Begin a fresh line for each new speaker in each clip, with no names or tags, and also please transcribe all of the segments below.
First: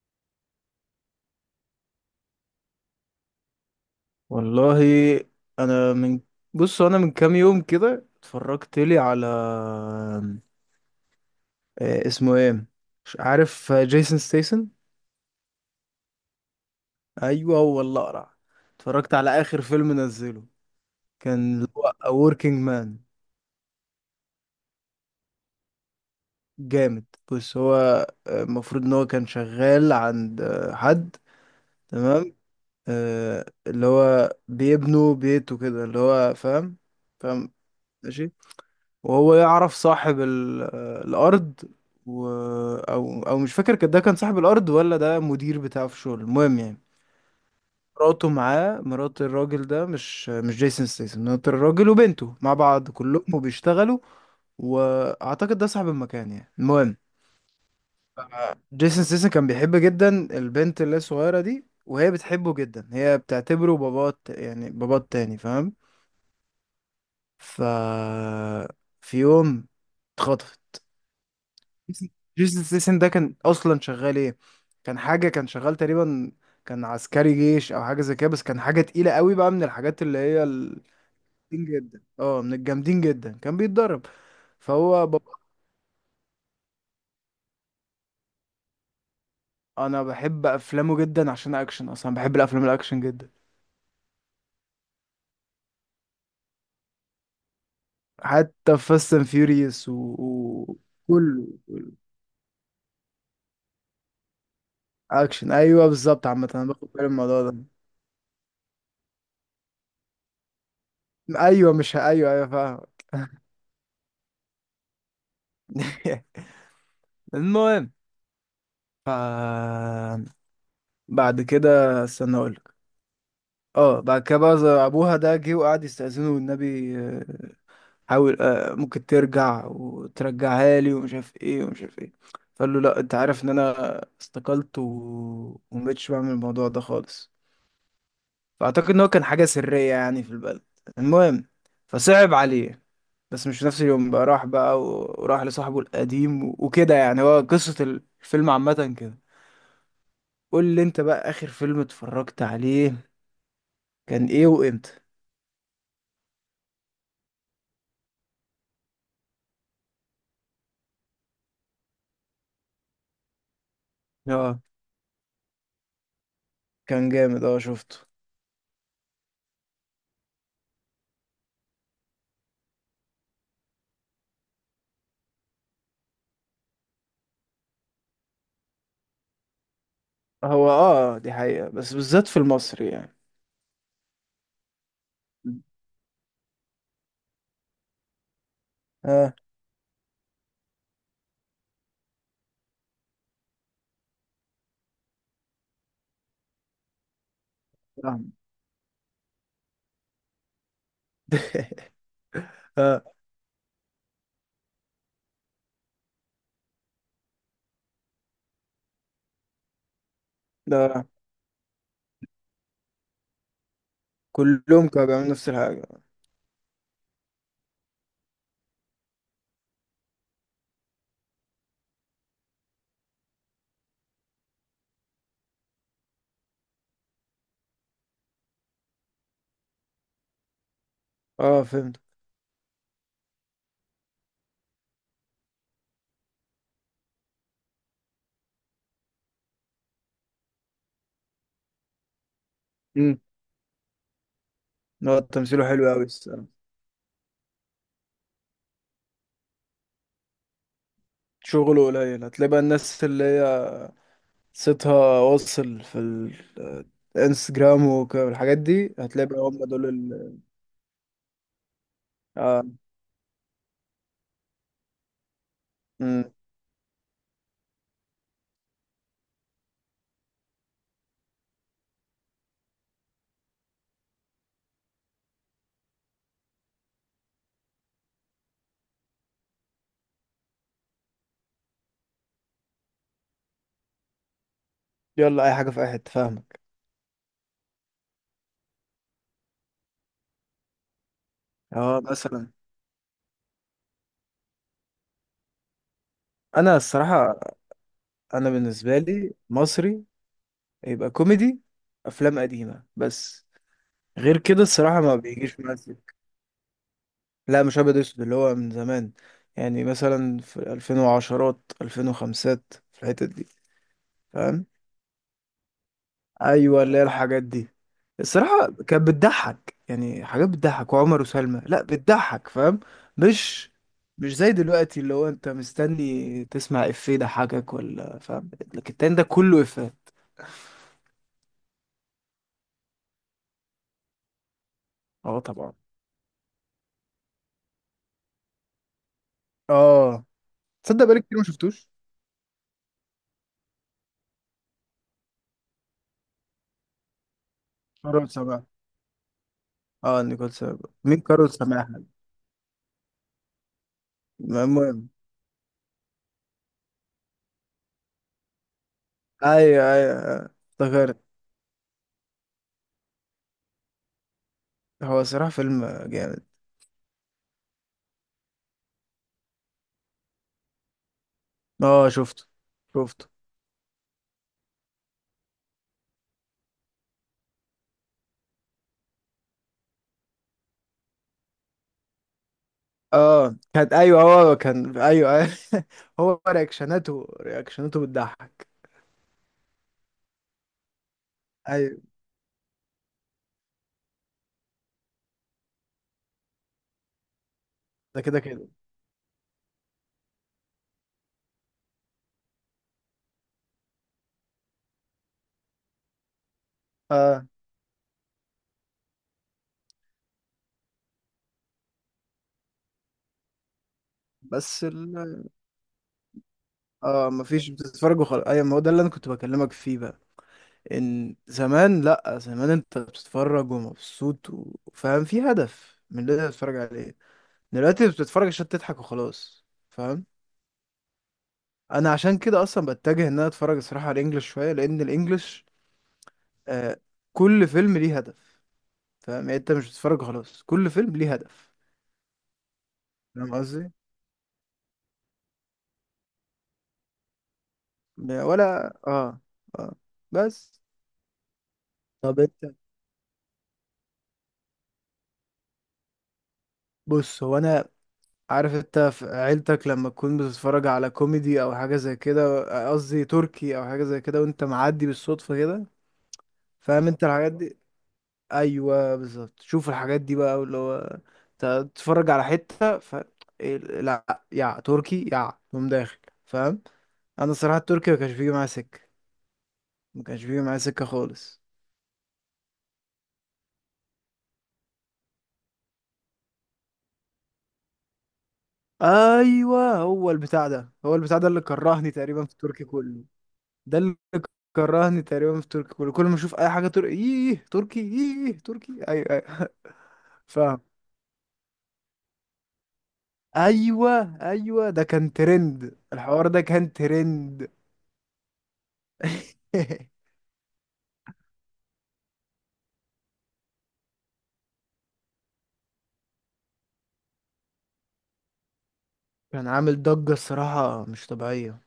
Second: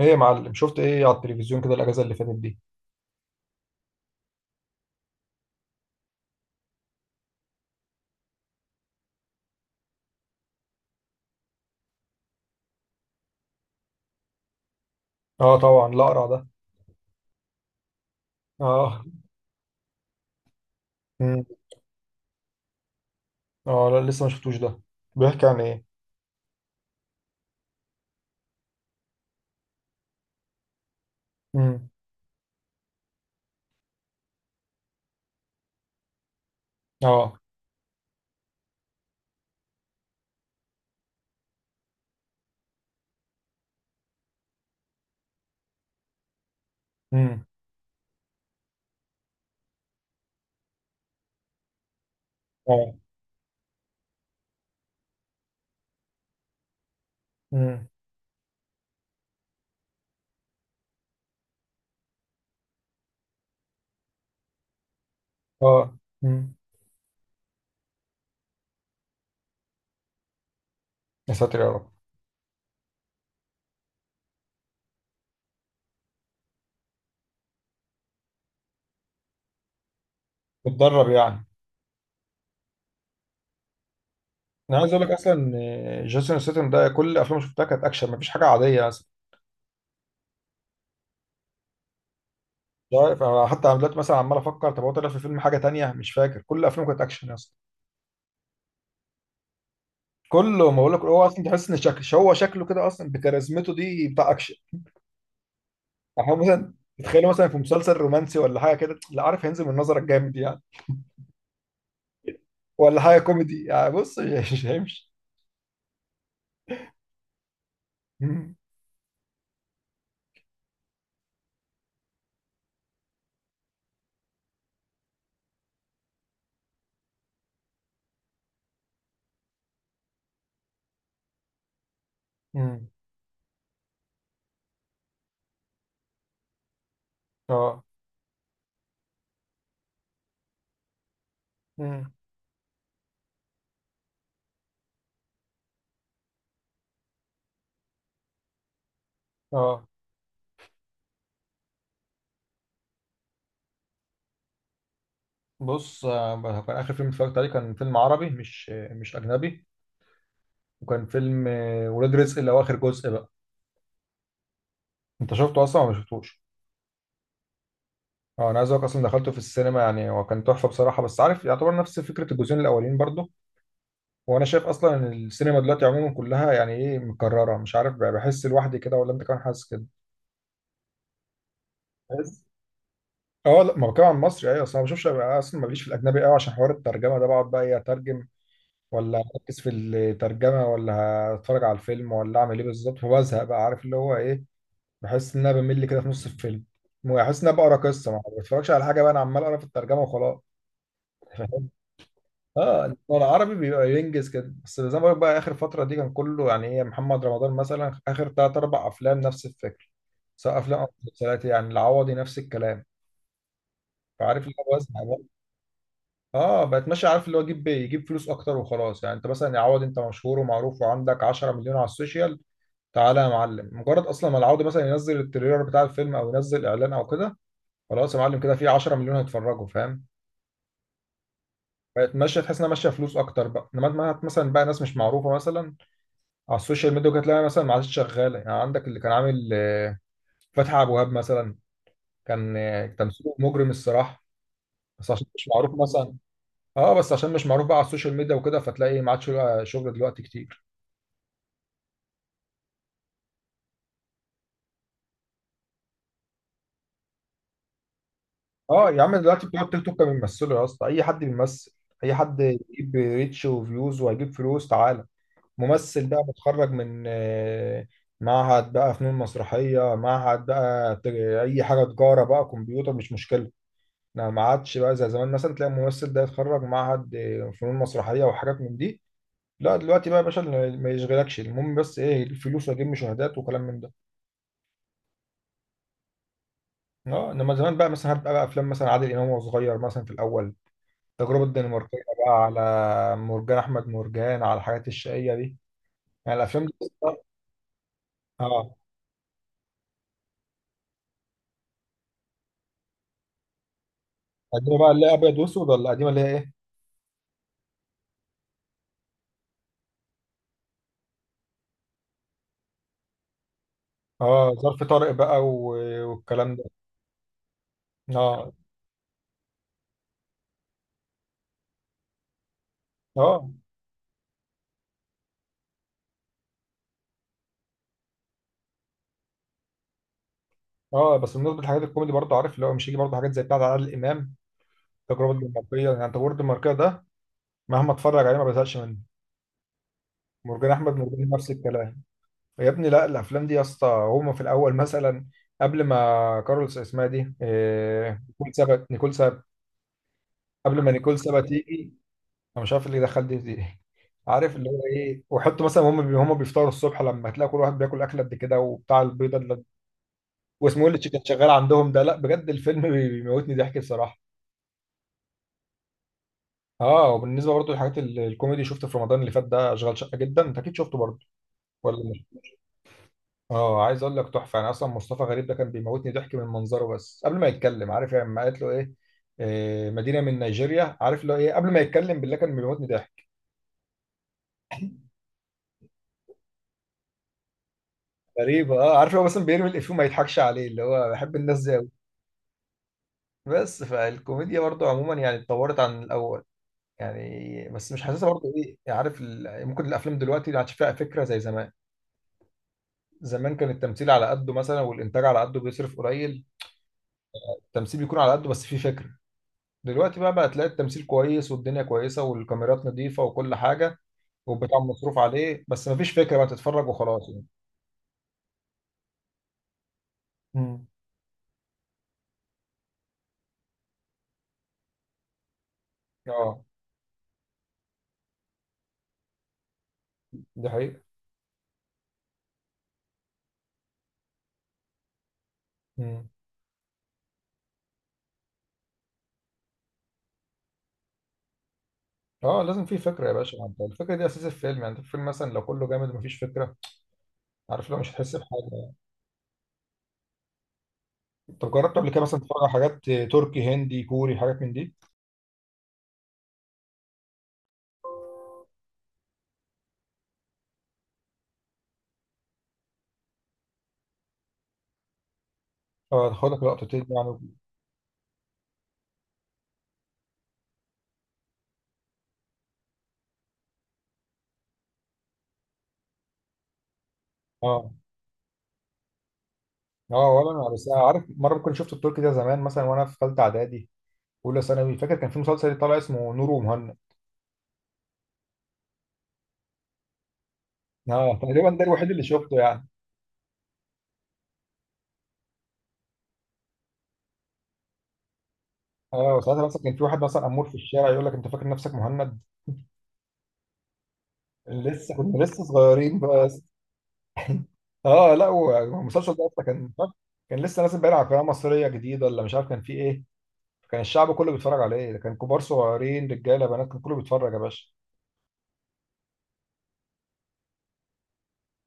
ايه يا معلم، شفت ايه على التلفزيون كده الاجازه اللي فاتت دي؟
والله، انا من بص، انا من كام يوم كده اتفرجت لي على اسمه ايه، مش عارف. جيسون ستيسن.
اه طبعا الاقرع ده.
ايوه هو اللي اقرع.
اه.
اتفرجت على اخر فيلم نزله،
امم.
كان اللي هو A Working Man.
اه لا، لسه ما شفتوش ده. بيحكي عن ايه؟
جامد. بص هو، المفروض ان هو كان شغال عند حد.
امم.
تمام. اللي هو بيبنوا بيته كده، اللي هو فاهم.
اه.
فاهم. ماشي. وهو يعرف صاحب الارض، و... او مش فاكر، ده كان صاحب الارض ولا ده مدير بتاعه في الشغل، المهم يعني.
امم.
مراته معاه، مرات الراجل ده، مش جيسون ستيسن، مرات الراجل وبنته مع بعض
اه.
كلهم وبيشتغلوا. واعتقد ده صاحب المكان يعني. المهم،
امم.
جيسون ستيسن كان بيحب جدا البنت اللي هي الصغيره دي، وهي بتحبه جدا، هي بتعتبره باباه يعني باباه التاني، فاهم.
اه. امم.
ف في يوم اتخطف.
يا ساتر يا رب.
جيسون ستيسن ده كان اصلا شغال ايه؟ كان حاجه، كان شغال تقريبا، كان عسكري جيش او حاجه زي كده، بس كان حاجه تقيله قوي بقى، من الحاجات اللي هي
بتدرب
الجامدين
يعني؟
جدا. اه، من الجامدين جدا، كان بيتدرب.
انا عايز اقول
فهو
لك
بابا.
اصلا إن جيسون ستاثام ده كل افلامه شفتها كانت اكشن، مفيش حاجه عاديه اصلا.
انا بحب افلامه جدا عشان اكشن، اصلا بحب الافلام
مش
الاكشن
عارف،
جدا.
انا حتى أنا دلوقتي مثلا عمال افكر طب هو طلع في فيلم حاجه تانية، مش فاكر. كل افلامه كانت اكشن اصلا.
حتى فاست اند فيوريوس
كله، ما اقول لك، هو اصلا
كله
تحس ان
كله
شكل هو شكله كده اصلا بكاريزمته دي بتاع اكشن.
اكشن. ايوه بالظبط.
احنا
عامه انا
مثلا
باخد بالي من
تتخيلوا
الموضوع
مثلا في
ده.
مسلسل رومانسي ولا حاجه كده، لا عارف هينزل من نظرك جامد يعني.
ايوه مش ه- ايوه ايوه، فاهم.
ولا حاجه كوميدي يعني، بص مش هيمشي.
المهم.
مم.
ف بعد كده استنى اقولك. اه بعد كده بقى زي ابوها ده جه وقعد يستأذنه والنبي، حاول، ممكن ترجع وترجعها لي ومش عارف ايه ومش عارف ايه. فقال له
مم.
لا، انت عارف ان انا استقلت ومبقتش بعمل الموضوع ده خالص.
اه.
فاعتقد ان هو كان حاجة سرية يعني في البلد، المهم.
مم.
فصعب عليه، بس مش في نفس اليوم بقى، راح بقى وراح لصاحبه القديم وكده، يعني هو قصة الفيلم عامة كده.
اه.
قول لي انت بقى، اخر فيلم اتفرجت عليه كان ايه وامتى؟
بص، كان اخر فيلم اتفرجت عليه كان فيلم عربي، مش مش اجنبي. وكان فيلم ولاد رزق اللي هو اخر جزء بقى.
اه
انت شفته اصلا ولا ما شفتوش؟
كان جامد، اه شفته.
اه انا عايز اقولك اصلا دخلته في السينما يعني، وكان تحفه بصراحه، بس عارف يعتبر نفس فكره الجزئين الاولين برضه. وانا شايف اصلا ان السينما دلوقتي عموما كلها يعني ايه مكرره، مش عارف بقى، بحس لوحدي كده ولا انت كمان حاسس كده؟
هو اه دي حقيقة بس بالذات في
بحس.
المصري يعني.
اه لا، ما بتكلم عن مصري، ايوه. اصل انا ما بشوفش اصلا، ماليش في الاجنبي قوي، عشان حوار الترجمه ده بقعد بقى ايه، اترجم ولا
اه
اركز في الترجمه ولا هتفرج على الفيلم ولا اعمل ايه بالظبط؟ فبزهق بقى، عارف اللي هو ايه. بحس ان انا بمل كده في نص الفيلم. بحس ان انا بقرا قصه، ما
فاهم.
بتفرجش على حاجه بقى، انا عمال اقرا في الترجمه وخلاص. فاهم؟ اه إنما
اه
العربي بيبقى ينجز كده، بس زي ما بقول لك بقى اخر فتره دي كان كله يعني ايه، محمد رمضان مثلا اخر ثلاث اربع افلام نفس الفكر، سواء افلام او
ده،
مسلسلات. يعني العوضي نفس الكلام، فعارف اللي هو
كلهم كانوا
بزهق.
بيعملوا نفس الحاجة.
اه بقت ماشيه، عارف اللي هو يجيب فلوس اكتر وخلاص. يعني انت مثلا يا عوض، انت مشهور ومعروف وعندك 10 مليون على السوشيال، تعالى يا معلم، مجرد اصلا ما العوض مثلا ينزل التريلر بتاع الفيلم او ينزل اعلان او كده، خلاص يا معلم، كده في 10 مليون هيتفرجوا، فاهم.
اه فهمت.
بقت ماشيه، تحس انها ماشيه فلوس اكتر بقى، انما مثلا بقى ناس مش معروفه مثلا على السوشيال ميديا، كانت تلاقي مثلا ما عادش شغاله. يعني عندك اللي كان عامل فتحي عبد الوهاب مثلا، كان
امم.
تمثيله مجرم الصراحه، بس
هو
عشان مش
تمثيله
معروف
حلو أوي
مثلا.
الصراحة.
اه بس عشان مش معروف بقى على السوشيال ميديا وكده، فتلاقي ما عادش له شغل دلوقتي كتير.
شغله قليل. هتلاقي بقى الناس اللي هي صيتها واصل في الانستجرام والحاجات
اه
دي،
يا عم
هتلاقي بقى
دلوقتي بتوع
هم
التيك
دول
توك
ال.
بيمثلوا، يا اسطى اي حد بيمثل، اي حد
اه.
يجيب ريتش وفيوز وهيجيب فلوس، تعالى ممثل بقى
امم.
متخرج من معهد بقى فنون مسرحية، معهد بقى اي حاجة، تجارة بقى، كمبيوتر، مش مشكلة. لا، ما عادش بقى زي زمان، مثلا تلاقي الممثل ده يتخرج معهد فنون مسرحية وحاجات من دي. لا دلوقتي بقى يا باشا، اللي ما يشغلكش، المهم بس ايه، الفلوس واجيب مشاهدات وكلام من ده.
يلا أي حاجة في أي حتة، فاهمك.
اه انما زمان بقى، مثلا هتبقى بقى افلام مثلا عادل امام وهو صغير مثلا في الاول، التجربة الدنماركية،
اه
بقى
مثلا.
على مرجان أحمد مرجان، على الحاجات الشقية دي، يعني الأفلام دي.
أنا الصراحة، أنا
اه
بالنسبة لي مصري يبقى كوميدي، افلام قديمه بس، غير كده
القديمة بقى
الصراحه
اللي هي
ما
أبيض
بيجيش
وأسود، ولا
مزج.
القديمة اللي هي إيه؟
لا مش ابيض اسود، اللي هو من زمان، يعني مثلا في 2010، 2005، في الحتت دي.
اه
فاهم.
ظرف طارق بقى والكلام ده.
ايوه اللي هي الحاجات دي.
اه.
الصراحه كانت بتضحك، يعني حاجات بتضحك. وعمر وسلمى، لا بتضحك، فاهم.
اه.
مش مش زي دلوقتي اللي هو انت مستني تسمع افيه يضحكك ولا، فاهم، لكن التاني ده كله افيه.
اه بس بالنسبة للحاجات الكوميدي برضه، عارف اللي هو مش هيجي برضه حاجات زي بتاعة عادل إمام، التجربة
اه طبعا.
الدنماركية. يعني التجربة الدنماركية ده مهما اتفرج عليه ما بزهقش منه.
اه
مرجان أحمد
تصدق بقالي
مرجان
كتير ما
نفس
شفتوش.
الكلام. يا ابني، لا الأفلام دي يا اسطى، هما في الأول مثلا قبل ما كارلوس اسمها دي إيه،
مرة
نيكول
سبعة.
سابت، نيكول سابت،
اه نيكول
قبل
سابا
ما نيكول
مين؟
سابا
كارول سماحة.
تيجي، انا مش عارف اللي دخل دي عارف اللي هو
المهم.
ايه، وحط مثلا هم بيفطروا الصبح، لما هتلاقي كل واحد بياكل اكله قد كده وبتاع البيضه اللي
ايوه ايوه،
واسمه إيه اللي كان
افتكرت.
شغال عندهم ده، لا بجد الفيلم بيموتني ضحك بصراحه.
هو صراحة فيلم جامد.
اه وبالنسبه برضو للحاجات الكوميدي، شفته في رمضان اللي فات ده اشغال شقه جدا، انت اكيد شفته برضو ولا
اه
مش؟
شفته، شفته.
اه عايز اقول لك تحفه. انا اصلا مصطفى غريب ده كان بيموتني ضحك من منظره بس قبل ما يتكلم، عارف يعني لما قالت له ايه، مدينه من نيجيريا، عارف اللي هو ايه، قبل ما يتكلم بالله كان بيموتني ضحك.
اه كانت ايوه، هو كان ايوه ايوه. هو رياكشناته، رياكشناته بتضحك.
غريبة. اه عارف هو مثلا بيرمي الإفيه وما يضحكش عليه، اللي هو بحب الناس دي أوي.
ايوه.
بس فالكوميديا برضو عموما يعني اتطورت عن الأول يعني، بس مش
ده
حاسسها
كده
برضو
كده.
إيه يعني، عارف ال... ممكن الأفلام دلوقتي ما عادش فيها فكرة زي زمان. زمان كان التمثيل على قده مثلا، والإنتاج على قده بيصرف قليل،
اه
التمثيل بيكون على قده، بس فيه فكرة. دلوقتي بقى تلاقي التمثيل كويس والدنيا كويسة والكاميرات نظيفة وكل حاجة والبتاع
بس ال...
مصروف عليه، بس مفيش فكرة بقى، تتفرج وخلاص
اه
يعني.
مفيش، بتتفرج وخلاص. ايوه، ما هو ده اللي انا كنت بكلمك فيه بقى.
مم.
ان زمان، لا، زمان انت بتتفرج ومبسوط وفاهم في هدف من اللي انت
اه
بتتفرج عليه. دلوقتي بتتفرج عشان تضحك وخلاص، فاهم.
دي حقيقة.
انا عشان كده اصلا بتجه ان انا اتفرج الصراحه على الانجليش شويه، لان الانجليش آه كل فيلم ليه هدف. فاهم يعني، انت مش بتتفرج خلاص، كل فيلم ليه هدف.
اه لازم في فكره يا
فاهم
باشا، انت
قصدي.
الفكره دي اساس الفيلم، يعني انت الفيلم مثلا لو كله جامد ومفيش فكره، عارف لو مش هتحس بحاجه
ولا
يعني.
اه. اه بس.
طب جربت قبل كده مثلا
طب
تتفرج على
انت.
حاجات تركي، هندي، كوري، حاجات من دي؟
بص هو انا، عارف انت في عيلتك لما تكون بتتفرج على كوميدي او حاجه زي كده، قصدي تركي او حاجه زي كده، وانت معدي بالصدفه كده،
اه هتاخدك لقطتين
فاهم انت
يعني.
الحاجات دي. ايوه بالظبط، شوف الحاجات دي بقى اللي هو تتفرج على حته، ف لا يا تركي يا تقوم داخل، فاهم. انا الصراحه
اه.
التركي ما كانش بيجي معايا سكه. ما
اه
كانش
ولا
بيجي
انا
معايا
بس. أنا
سكه
عارف مره
خالص.
كنت شفت التركي ده زمان مثلا وانا في ثالثه اعدادي، اولى ثانوي، فاكر كان في مسلسل طالع اسمه نور ومهند.
ايوه هو البتاع ده، هو
اه
البتاع ده اللي
تقريبا ده الوحيد
كرهني
اللي
تقريبا في
شفته
التركي
يعني.
كله. ده اللي كرهني تقريبا في التركي كله. كل ما اشوف اي حاجه، تركي ايه، تركي ايه، تركي ايوه
اه ساعتها
ايوه.
مثلا كان في واحد مثلا امور في
فاهم.
الشارع يقول لك انت فاكر نفسك مهند.
ايوه ايوه، ده
لسه
كان
كنا لسه
ترند،
صغيرين
الحوار
بقى.
ده كان ترند.
اه لا والمسلسل ده اصلا كان، كان لسه نازل باين على قناه مصريه جديده ولا مش عارف كان فيه ايه، كان الشعب كله بيتفرج عليه. كان كبار صغيرين رجاله بنات، كان كله بيتفرج يا باشا.
كان عامل ضجة الصراحة مش طبيعية.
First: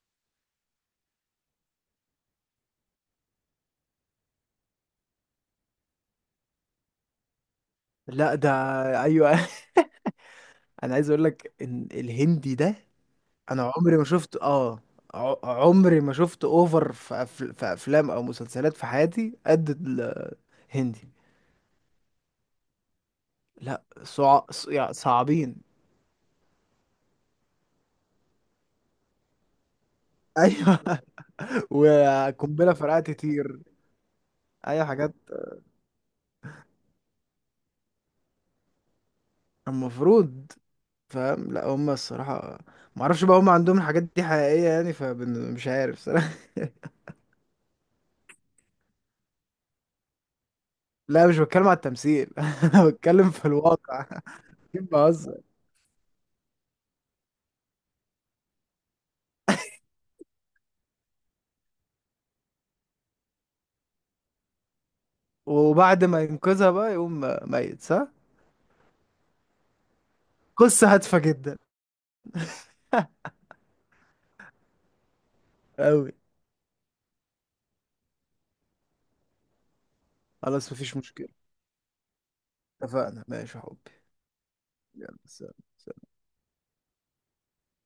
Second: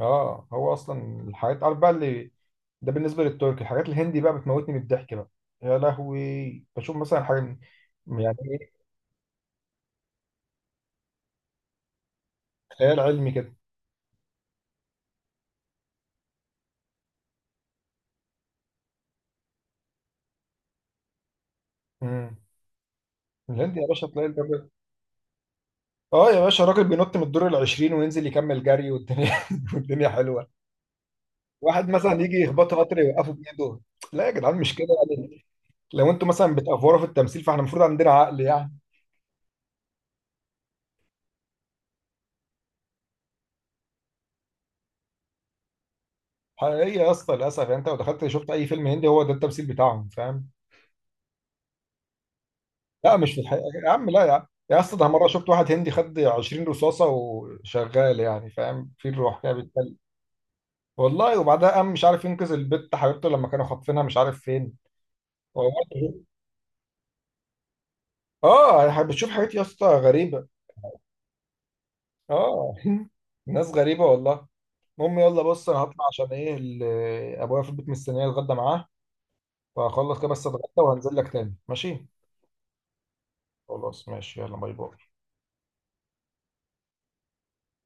اه هو اصلا الحاجات عارف بقى اللي ده بالنسبه للتركي. الحاجات الهندي بقى بتموتني من الضحك بقى. يا لهوي بشوف مثلا حاجه،
لا
يعني
ده.
ايه،
ايوه. انا عايز اقول لك ان الهندي ده،
خيال علمي كده.
انا عمري ما شفت اه، ع- عمري ما شفت اوفر في، في افلام او مسلسلات في حياتي قد الهندي.
امم. الهندي
لا
يا باشا تلاقي الراجل،
يعني صعبين.
اه يا باشا الراجل بينط من الدور ال 20 وينزل يكمل جري، والدنيا والدنيا حلوه.
ايوه.
واحد مثلا يجي
وقنبلة
يخبطه قطر
فرقعت
يوقفه
تطير.
بايده. لا يا جدعان، مش
اي
كده
حاجات.
يعني. لو انتوا مثلا بتأفوروا في التمثيل، فاحنا المفروض عندنا عقل يعني.
المفروض. فاهم. لا هم الصراحة، ما اعرفش بقى، هم عندهم الحاجات دي حقيقية يعني، فمش عارف صراحة.
حقيقية يا اسطى، للاسف يعني، انت لو دخلت شفت اي فيلم هندي هو ده التمثيل بتاعهم فاهم.
لا مش بتكلم على التمثيل. انا
لا
بتكلم
مش في
في
الحقيقة يا
الواقع.
عم، لا يا عم يا اسطى، ده مره
بهزر.
شفت واحد هندي خد 20 رصاصه وشغال، يعني فاهم في الروح كده بيتكلم. والله. وبعدها قام مش عارف ينقذ البت حبيبته لما كانوا خاطفينها مش عارف فين.
وبعد
والله.
ما ينقذها بقى يقوم ميت، صح.
اه بتشوف حاجات يا اسطى غريبه.
قصة هادفة جدا.
اه. ناس غريبه والله. المهم، يلا بص انا هطلع
أوي.
عشان ايه ابويا في البيت مستنيه الغدا معاه، فهخلص كده بس اتغدى
خلاص مفيش
وهنزل
مشكلة.
لك تاني ماشي.
اتفقنا ماشي يا حبي.
خلاص ماشي يلا، باي باي.
يلا سلام.